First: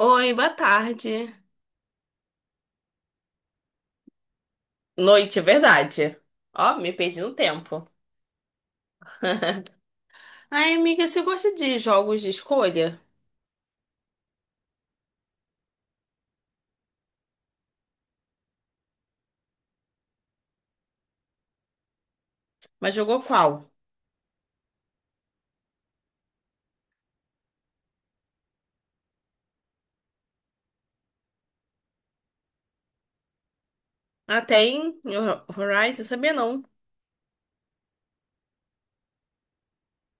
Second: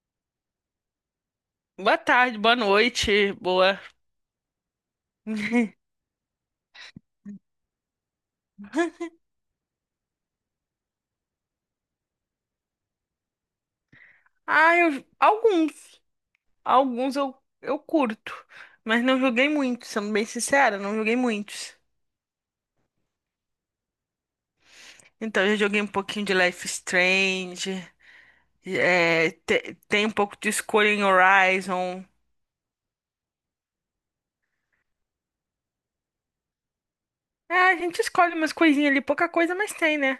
Oi, boa tarde. Boa tarde, boa noite, boa. Noite, é verdade. Ó, me perdi no tempo. Ai, amiga, você gosta de jogos de escolha? Ah, alguns. Alguns eu curto. Mas não joguei muitos, sendo bem sincera, não joguei muitos. Mas jogou qual? Então, eu já joguei um pouquinho de Life is Strange. É, tem um pouco de escolha em Horizon. Ah, tem Horizon, sabia não? É, a gente escolhe umas coisinhas ali, pouca coisa, mas tem, né?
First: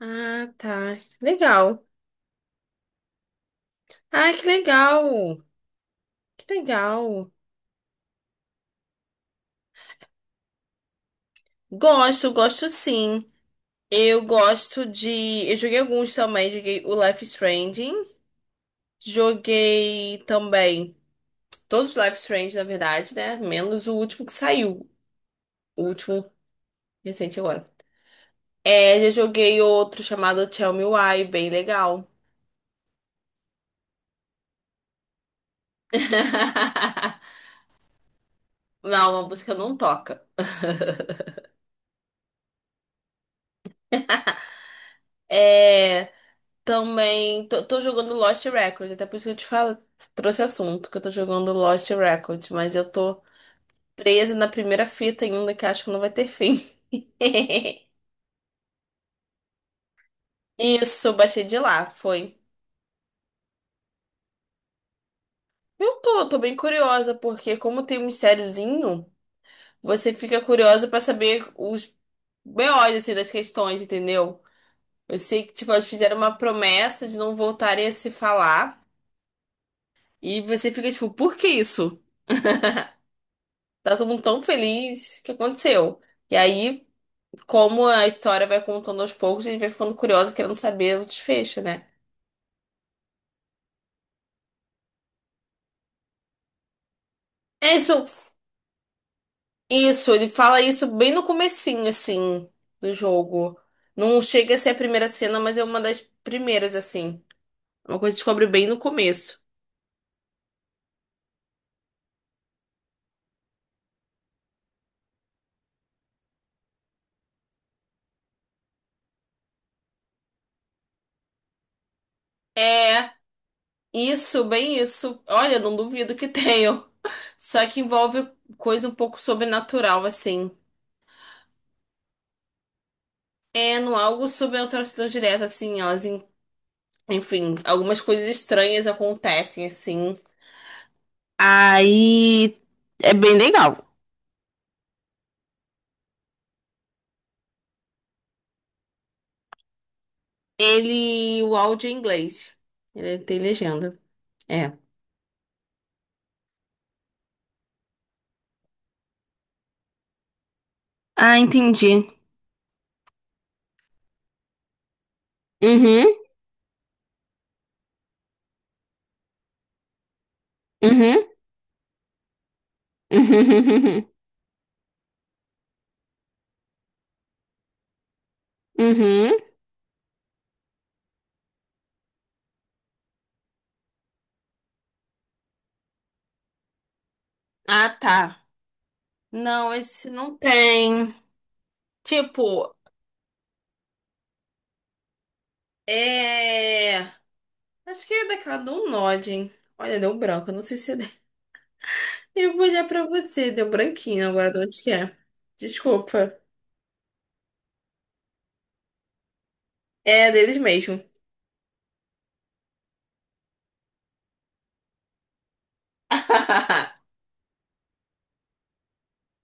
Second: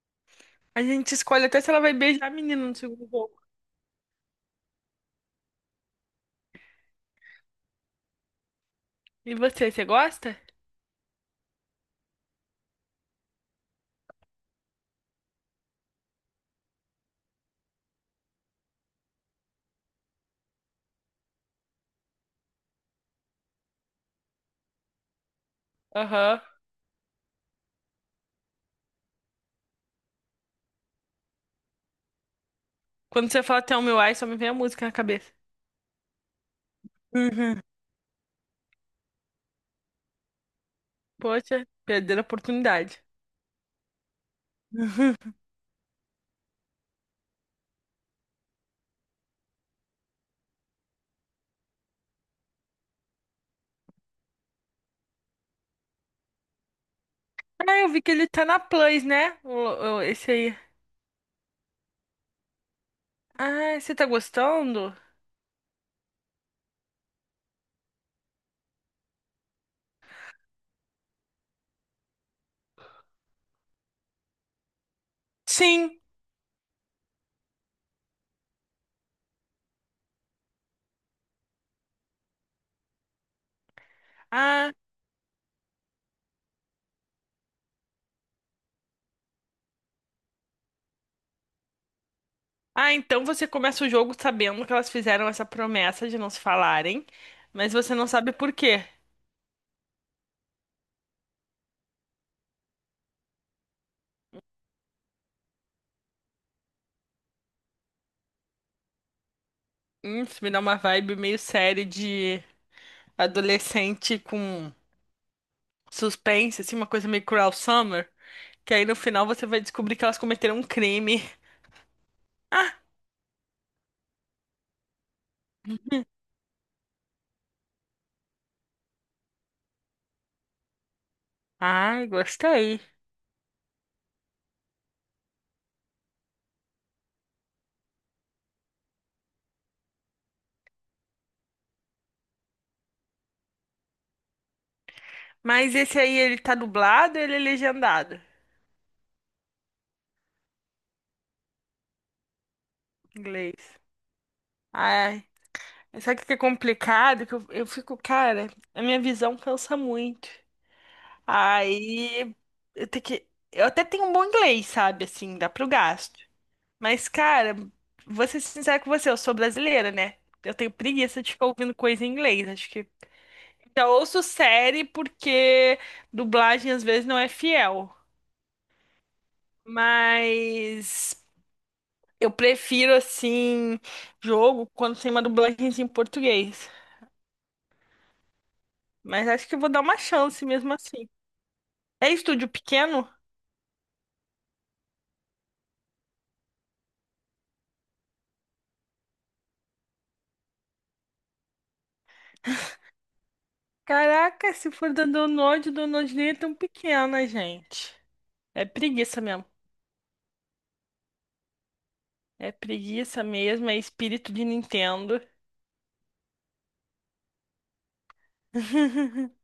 Ah, A tá. gente escolhe até se ela Legal. vai beijar a menina no segundo jogo. Ah, que legal. Que legal. E você gosta? Gosto, gosto sim. Eu gosto de. Eu joguei alguns também. Joguei o Life is Strange. Joguei também. Todos os Life is Strange, na verdade, né? Menos o último que saiu. O último Aham. recente agora. É, já joguei outro chamado Tell Me Why, bem legal. Quando você fala Tell Me Why, só me vem a música na cabeça. Uhum. Não, a música não toca. Poxa, perder a oportunidade. Uhum. É, também tô jogando Lost Records, até por isso que eu te falo, trouxe assunto que eu tô jogando Lost Records, mas eu tô presa na primeira fita ainda que acho que não vai ter fim. Ah, eu vi que ele tá na Plus, né? Esse aí. Isso, eu baixei de lá, foi. Ah, você tá gostando? Eu tô bem curiosa, porque como tem um mistériozinho, você fica curiosa pra saber os BOs, assim, das questões, entendeu? Eu sei que, tipo, elas Sim. fizeram uma promessa de não voltarem a se falar. E você fica, tipo, por que isso? Tá todo mundo tão Ah, feliz. O que aconteceu? E aí, como a história vai contando aos poucos, a gente vai ficando curioso, querendo saber o desfecho, né? ah, então você começa o jogo sabendo que elas fizeram essa promessa de não se falarem, mas É você não isso. sabe por quê. Isso, ele fala isso bem no comecinho, assim, do jogo. Não chega a ser a primeira cena, mas é uma das primeiras, assim. Uma coisa que descobre bem no começo. Isso me dá uma vibe meio série de adolescente com suspense, assim, uma coisa meio Cruel Summer, que aí no final você vai descobrir que elas cometeram um crime. Ah, É isso, bem isso. Olha, não duvido que tenham. Só que envolve coisa um pouco sobrenatural, assim. ai, gostei. É, não algo sobrenatural a atrocidade direta, assim. Elas, enfim, algumas coisas estranhas acontecem, assim. Aí é bem legal. Mas esse aí, ele tá dublado ou ele é legendado? Ele, o áudio é em inglês. Ele é, tem Inglês. legenda. É. Ah, sabe o que é complicado? Que eu fico, cara, a minha visão cansa muito. Ah, entendi. Aí eu tenho que. Eu até tenho um bom inglês, sabe? Assim, dá pro Uhum, gasto. Mas, cara, vou ser sincera com você, eu sou brasileira, né? Eu tenho uhum, preguiça de ficar ouvindo coisa em inglês. Acho que. Já uhum, ouço série porque dublagem às vezes não é fiel. uhum, uhum. Mas eu prefiro, assim, jogo quando tem uma dublagem em português. Ah, tá. Mas acho que eu vou Não, dar uma esse não chance mesmo assim. tem. É estúdio Tipo, pequeno? é. Acho que é daquela do Nod, hein? Olha, deu branco. Não sei se é. Eu vou olhar pra você. Deu branquinho agora Caraca, de se onde que for da é. Download, o Download nem é Desculpa. tão pequena, gente. É preguiça mesmo. É deles mesmo. É preguiça mesmo, é espírito de Nintendo.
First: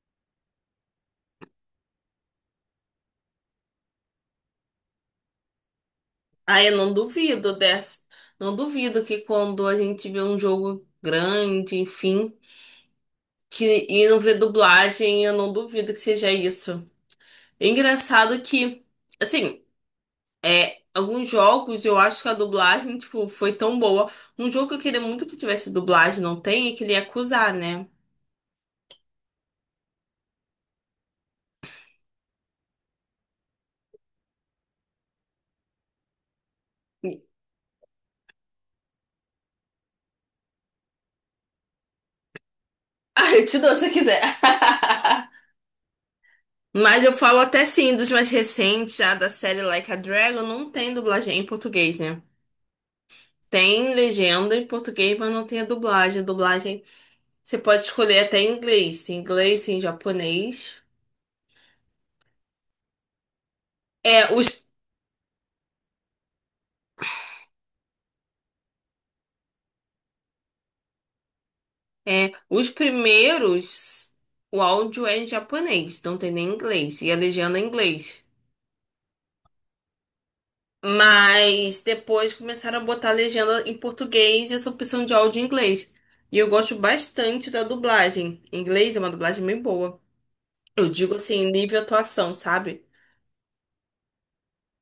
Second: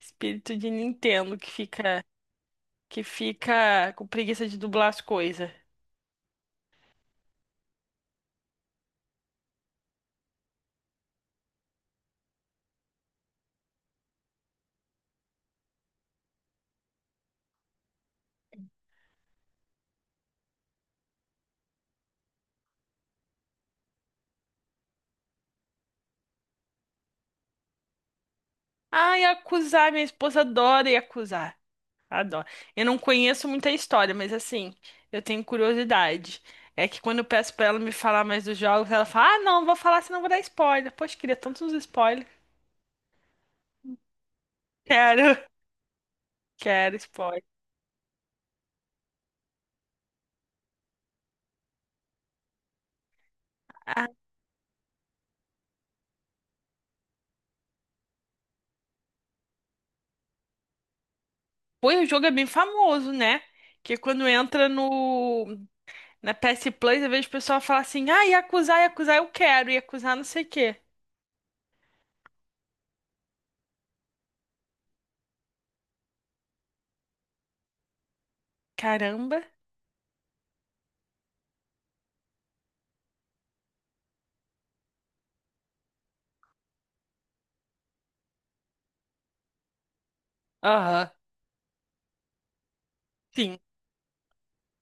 Espírito de Nintendo que fica com preguiça de dublar as coisas. Ah, eu não duvido dessa. Não duvido que quando a gente vê um jogo grande, enfim, que e não vê dublagem, eu não duvido que seja isso. É engraçado que, assim. Alguns jogos eu acho que a dublagem, tipo, foi tão boa. Um jogo que eu queria muito que tivesse dublagem, não tem, é que ele ia acusar, né? Ai, acusar, minha esposa adora acusar. Adora. Eu não conheço muita história, mas assim, eu tenho curiosidade. É que quando eu peço pra ela me falar mais dos jogos, ela fala: "Ah, não, vou falar, senão vou dar spoiler". Poxa, queria tantos spoilers. Ah, eu te dou se eu quiser. Quero. Quero Mas eu falo spoiler. até sim, dos mais recentes, já da série Like a Dragon, não tem dublagem em português, né? Tem Ah, legenda em português, mas não tem a dublagem. A dublagem você pode escolher até em inglês. Tem inglês, tem japonês. pô, e o jogo é bem famoso, né? Que quando É, os, entra no na PS Plus, eu vejo o pessoal falar assim: "Ah, Yakuza, Yakuza, eu quero, Yakuza não sei o quê". Os primeiros, o áudio é em japonês, não tem nem inglês. E a legenda é em inglês. Caramba. Mas depois começaram a botar a legenda em português e essa opção de áudio em inglês. E eu gosto bastante da dublagem. Em inglês é uma dublagem bem boa. Eu Aham. digo assim, nível atuação, sabe? Sim,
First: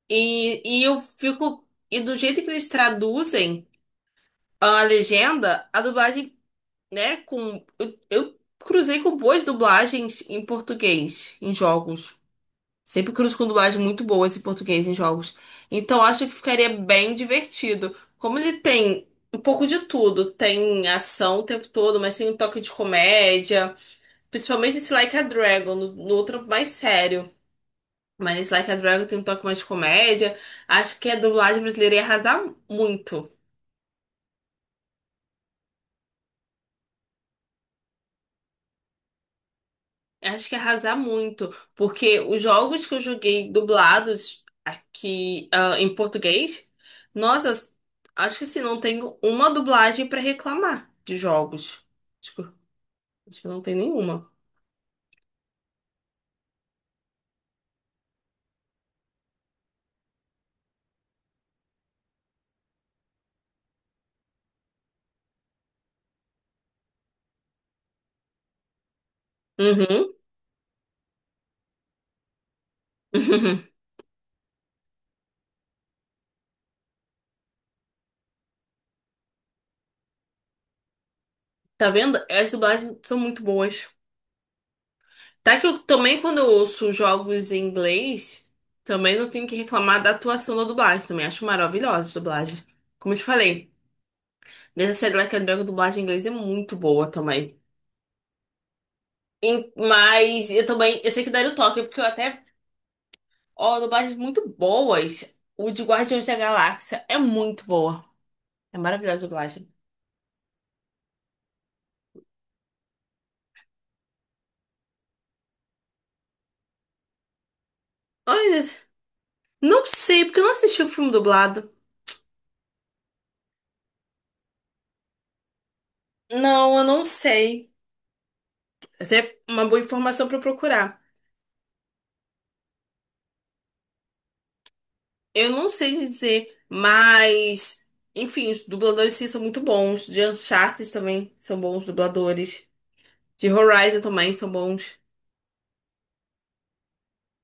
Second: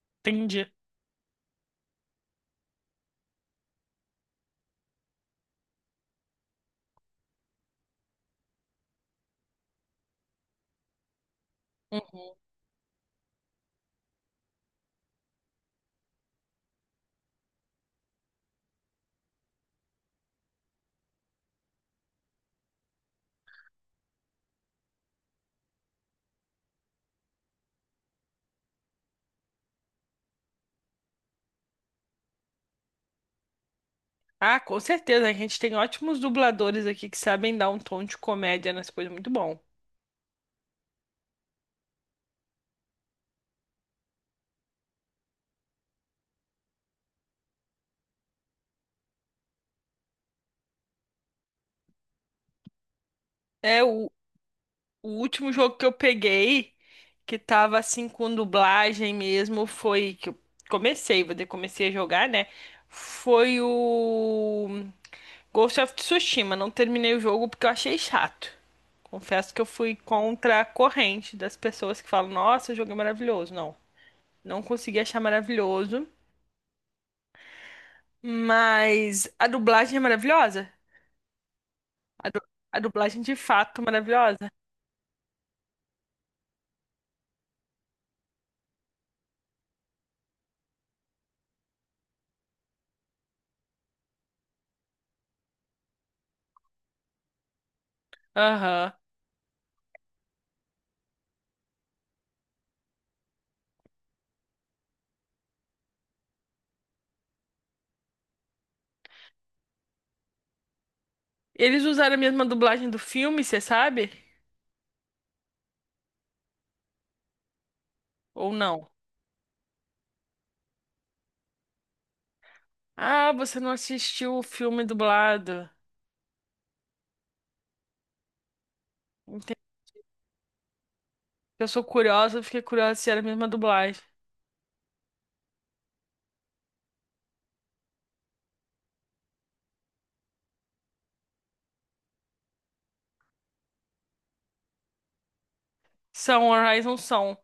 E, entendi. e eu fico. E do jeito que eles traduzem a legenda, a dublagem, né? Eu cruzei com boas dublagens em português, em jogos. Uhum. Sempre cruzo com dublagem muito boa esse português em jogos. Então acho que ficaria bem divertido. Como ele tem um pouco de tudo, tem ação o tempo todo, mas tem um toque de comédia, principalmente esse Like a Dragon, no outro mais sério. Mas esse Like a Dragon tem um toque mais de comédia. Acho que a dublagem brasileira ia arrasar muito. Ah, com certeza, a gente tem ótimos dubladores aqui que sabem dar um tom de comédia nas coisas, muito bom. Acho que arrasar muito, porque os jogos que eu joguei dublados aqui, em português, nossa, acho que assim, não tenho uma dublagem pra reclamar de jogos. Acho que, acho que não tem É o, nenhuma. o último jogo que eu peguei que tava assim com dublagem mesmo foi que eu comecei, vou dizer, comecei a jogar, né? Foi o Ghost of Tsushima, não terminei o jogo porque eu achei chato. Confesso que eu fui Uhum. contra a corrente das pessoas que falam: Nossa, o jogo é maravilhoso. Não, não consegui achar maravilhoso. Mas a dublagem é maravilhosa. Tá vendo? A, du- As a dublagens são dublagem de muito fato é boas. maravilhosa. Tá que eu também, quando eu ouço jogos em inglês, também não tenho que reclamar da atuação da dublagem. Também acho maravilhosa a dublagem. Como eu te falei, nessa série Like a Dragon, a dublagem em inglês é muito boa também. Aham. Mas eu também, eu sei que daria o toque, porque eu até, ó, dublagens muito boas. O de Guardiões da Galáxia é muito boa. É maravilhosa a dublagem. Eles usaram a mesma dublagem do filme, você sabe? Ou Olha, não? não sei, porque eu não assisti o filme dublado. Ah, você não assistiu o filme dublado. Não, eu não sei. Até Entendi. uma boa informação pra eu procurar. Eu sou curiosa, eu fiquei curiosa se era a mesma dublagem. Eu não sei dizer, mas, enfim, os dubladores sim são muito bons. De Uncharted também são bons dubladores. De Horizon também são bons. São, Horizon são.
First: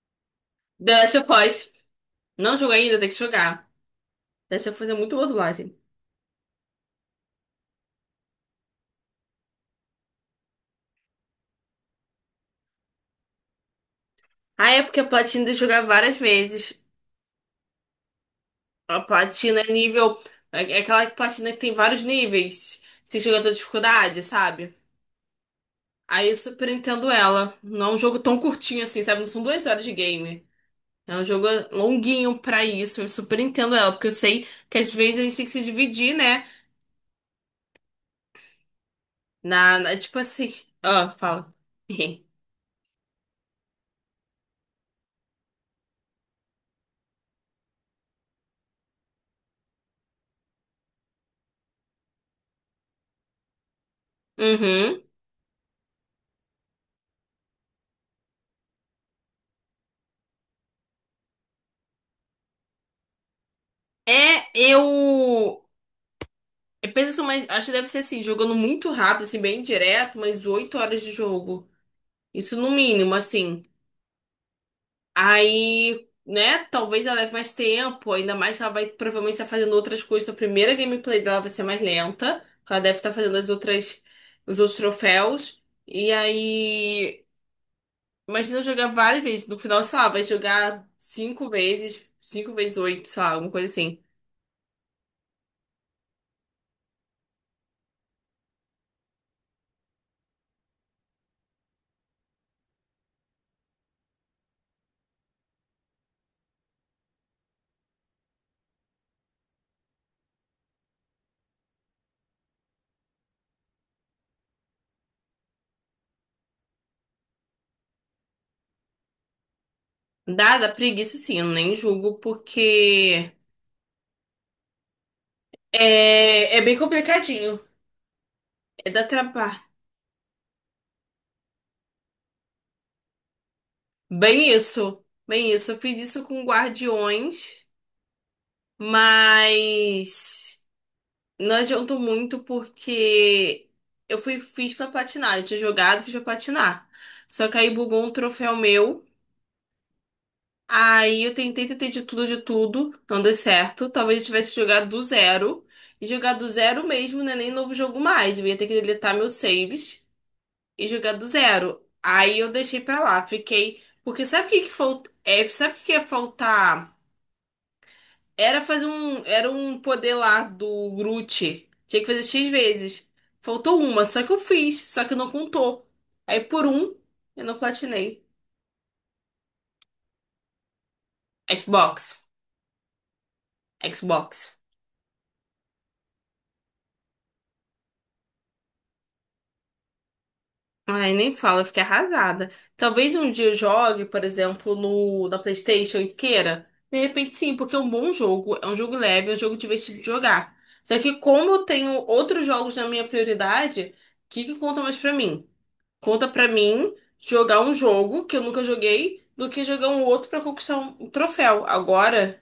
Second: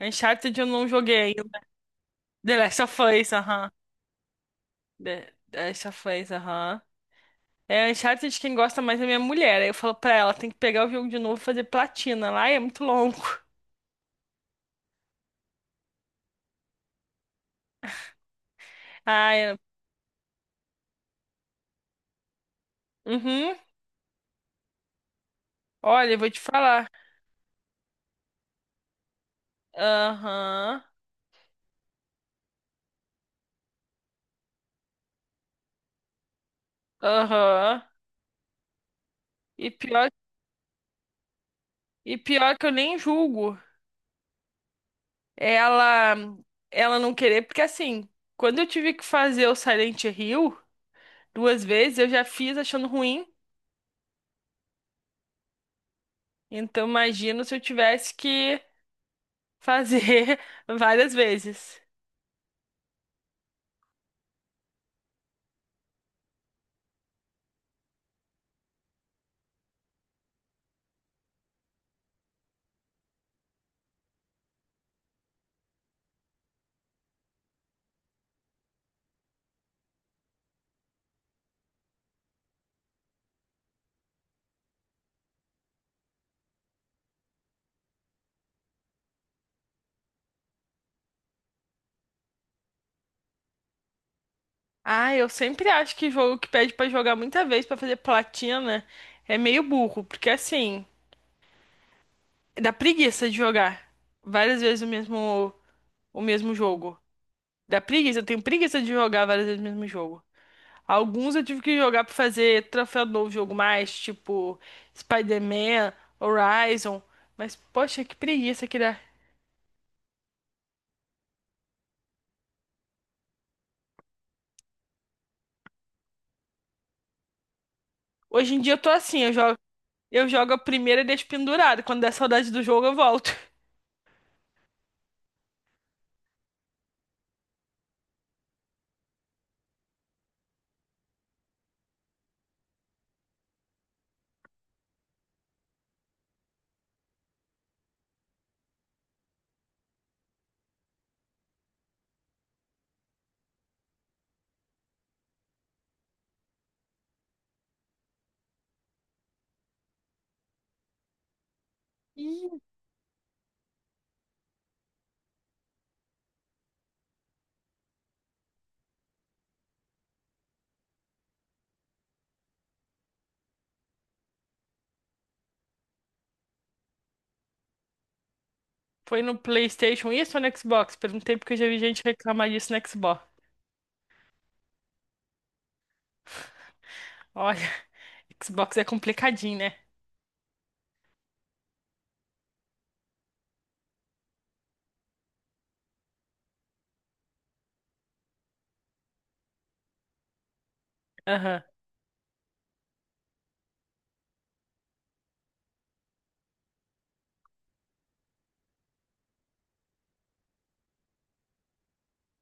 Uncharted eu não The Last of joguei Us. The Não Last joguei ainda, of tem que Us, jogar. aham. The Last of Us é muito boa The dublagem. Last of Us, aham. É Uncharted de quem gosta mais é minha mulher. Aí eu falo pra ela, tem que pegar o jogo de novo e fazer platina. Lá é muito longo. Ah, é porque a platina de jogar várias vezes. A Ah, é. platina é nível. É aquela platina que tem vários níveis. Você joga toda Uhum. dificuldade, sabe? Olha, eu Aí vou eu te super falar. entendo ela. Não é um jogo tão curtinho assim, sabe? Não são 2 horas de game. Aham. É um jogo longuinho pra isso. Eu super entendo ela, porque eu sei que às vezes a gente tem que se dividir, né? Aham. E pior, Tipo assim. Ah, fala. e pior que eu nem julgo ela, ela não querer, porque assim, quando eu tive que fazer o Silent Hill duas vezes, eu já fiz achando ruim. Uhum. Então imagino se eu tivesse que fazer várias vezes. É, eu. Eu penso, mas acho que deve ser assim, jogando muito rápido, assim, bem direto, mas 8 horas de jogo. Isso no mínimo, assim. Aí, né, talvez ela leve mais tempo, ainda mais que ela vai provavelmente estar fazendo outras coisas. A primeira gameplay dela vai ser mais lenta, porque ela deve estar fazendo as outras, os outros troféus. E aí, imagina eu jogar várias vezes. No final, sei lá, vai jogar cinco vezes oito, sei lá, alguma coisa assim. Ah, eu sempre acho que jogo que pede pra jogar muita vez pra fazer platina é meio burro, porque assim, dá preguiça de jogar várias vezes o mesmo jogo. Dá preguiça, eu tenho preguiça de jogar várias vezes o mesmo jogo. Alguns eu tive que jogar pra fazer troféu do jogo mais, tipo Spider-Man, Horizon, mas poxa, que preguiça que dá. Dada a preguiça, sim, eu nem julgo, porque é bem complicadinho. Hoje em dia eu É tô da assim, eu jogo, trabalho. eu jogo a primeira e deixo pendurado, quando der saudade do jogo eu volto. Bem isso. Bem isso. Eu fiz isso com Guardiões. Mas não adiantou muito porque fiz pra platinar. Eu tinha jogado, fiz pra platinar. Só que aí bugou um troféu meu. Aí eu tentei, tentei de tudo, de tudo. Não deu certo. Talvez eu tivesse jogado do zero. E jogar do zero mesmo, né? Nem novo jogo mais. Eu ia ter que deletar meus saves e jogar do zero. Aí eu deixei pra lá. Fiquei. Porque sabe o que que falta? É, sabe o que que é faltar? Era fazer um. Era um poder lá do Groot. Tinha que fazer X vezes. Faltou uma, só que eu fiz, só que não contou. Aí por um, eu não platinei. Foi no PlayStation isso ou no Xbox? Perguntei porque eu já vi gente Xbox. reclamar disso no Xbox. Xbox. Olha, Xbox é complicadinho, né? Ai, nem fala, eu fiquei arrasada. Talvez um dia eu jogue, por exemplo, no, na PlayStation e queira. De repente, sim, porque é um bom jogo, é um jogo leve, é um jogo divertido de jogar. Só que, como eu Aham, tenho outros jogos na minha prioridade, o que que conta mais pra mim? Conta pra mim jogar um jogo que eu nunca joguei do que jogar um outro pra conquistar um troféu. Agora,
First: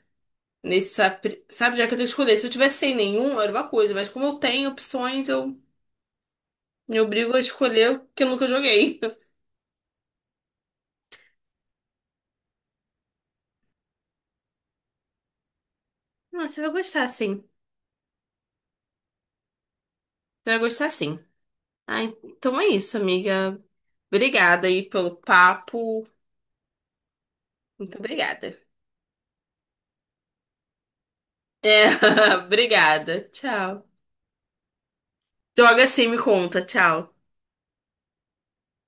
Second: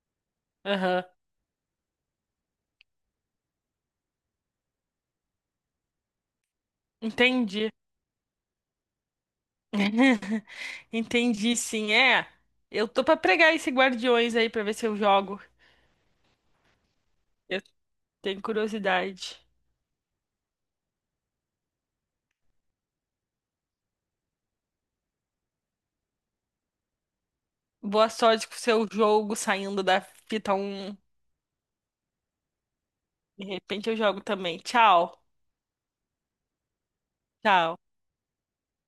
nesse, aham. sabe, sabe, já que eu tenho que escolher. Se eu tivesse sem nenhum, era uma coisa, mas como eu tenho opções, eu me obrigo a Entendi. escolher o que eu nunca joguei. Entendi, sim. É, eu tô pra pregar esse Guardiões aí pra ver se eu jogo. Ah, você vai gostar, sim. Você Eu tenho curiosidade. vai gostar, sim. Ah, então é isso, amiga. Obrigada aí pelo papo. Muito Boa sorte obrigada. com o seu jogo saindo da fita 1. É, obrigada. De Tchau. repente eu jogo também. Tchau. Droga, sim, me conta. Tchau. Tchau.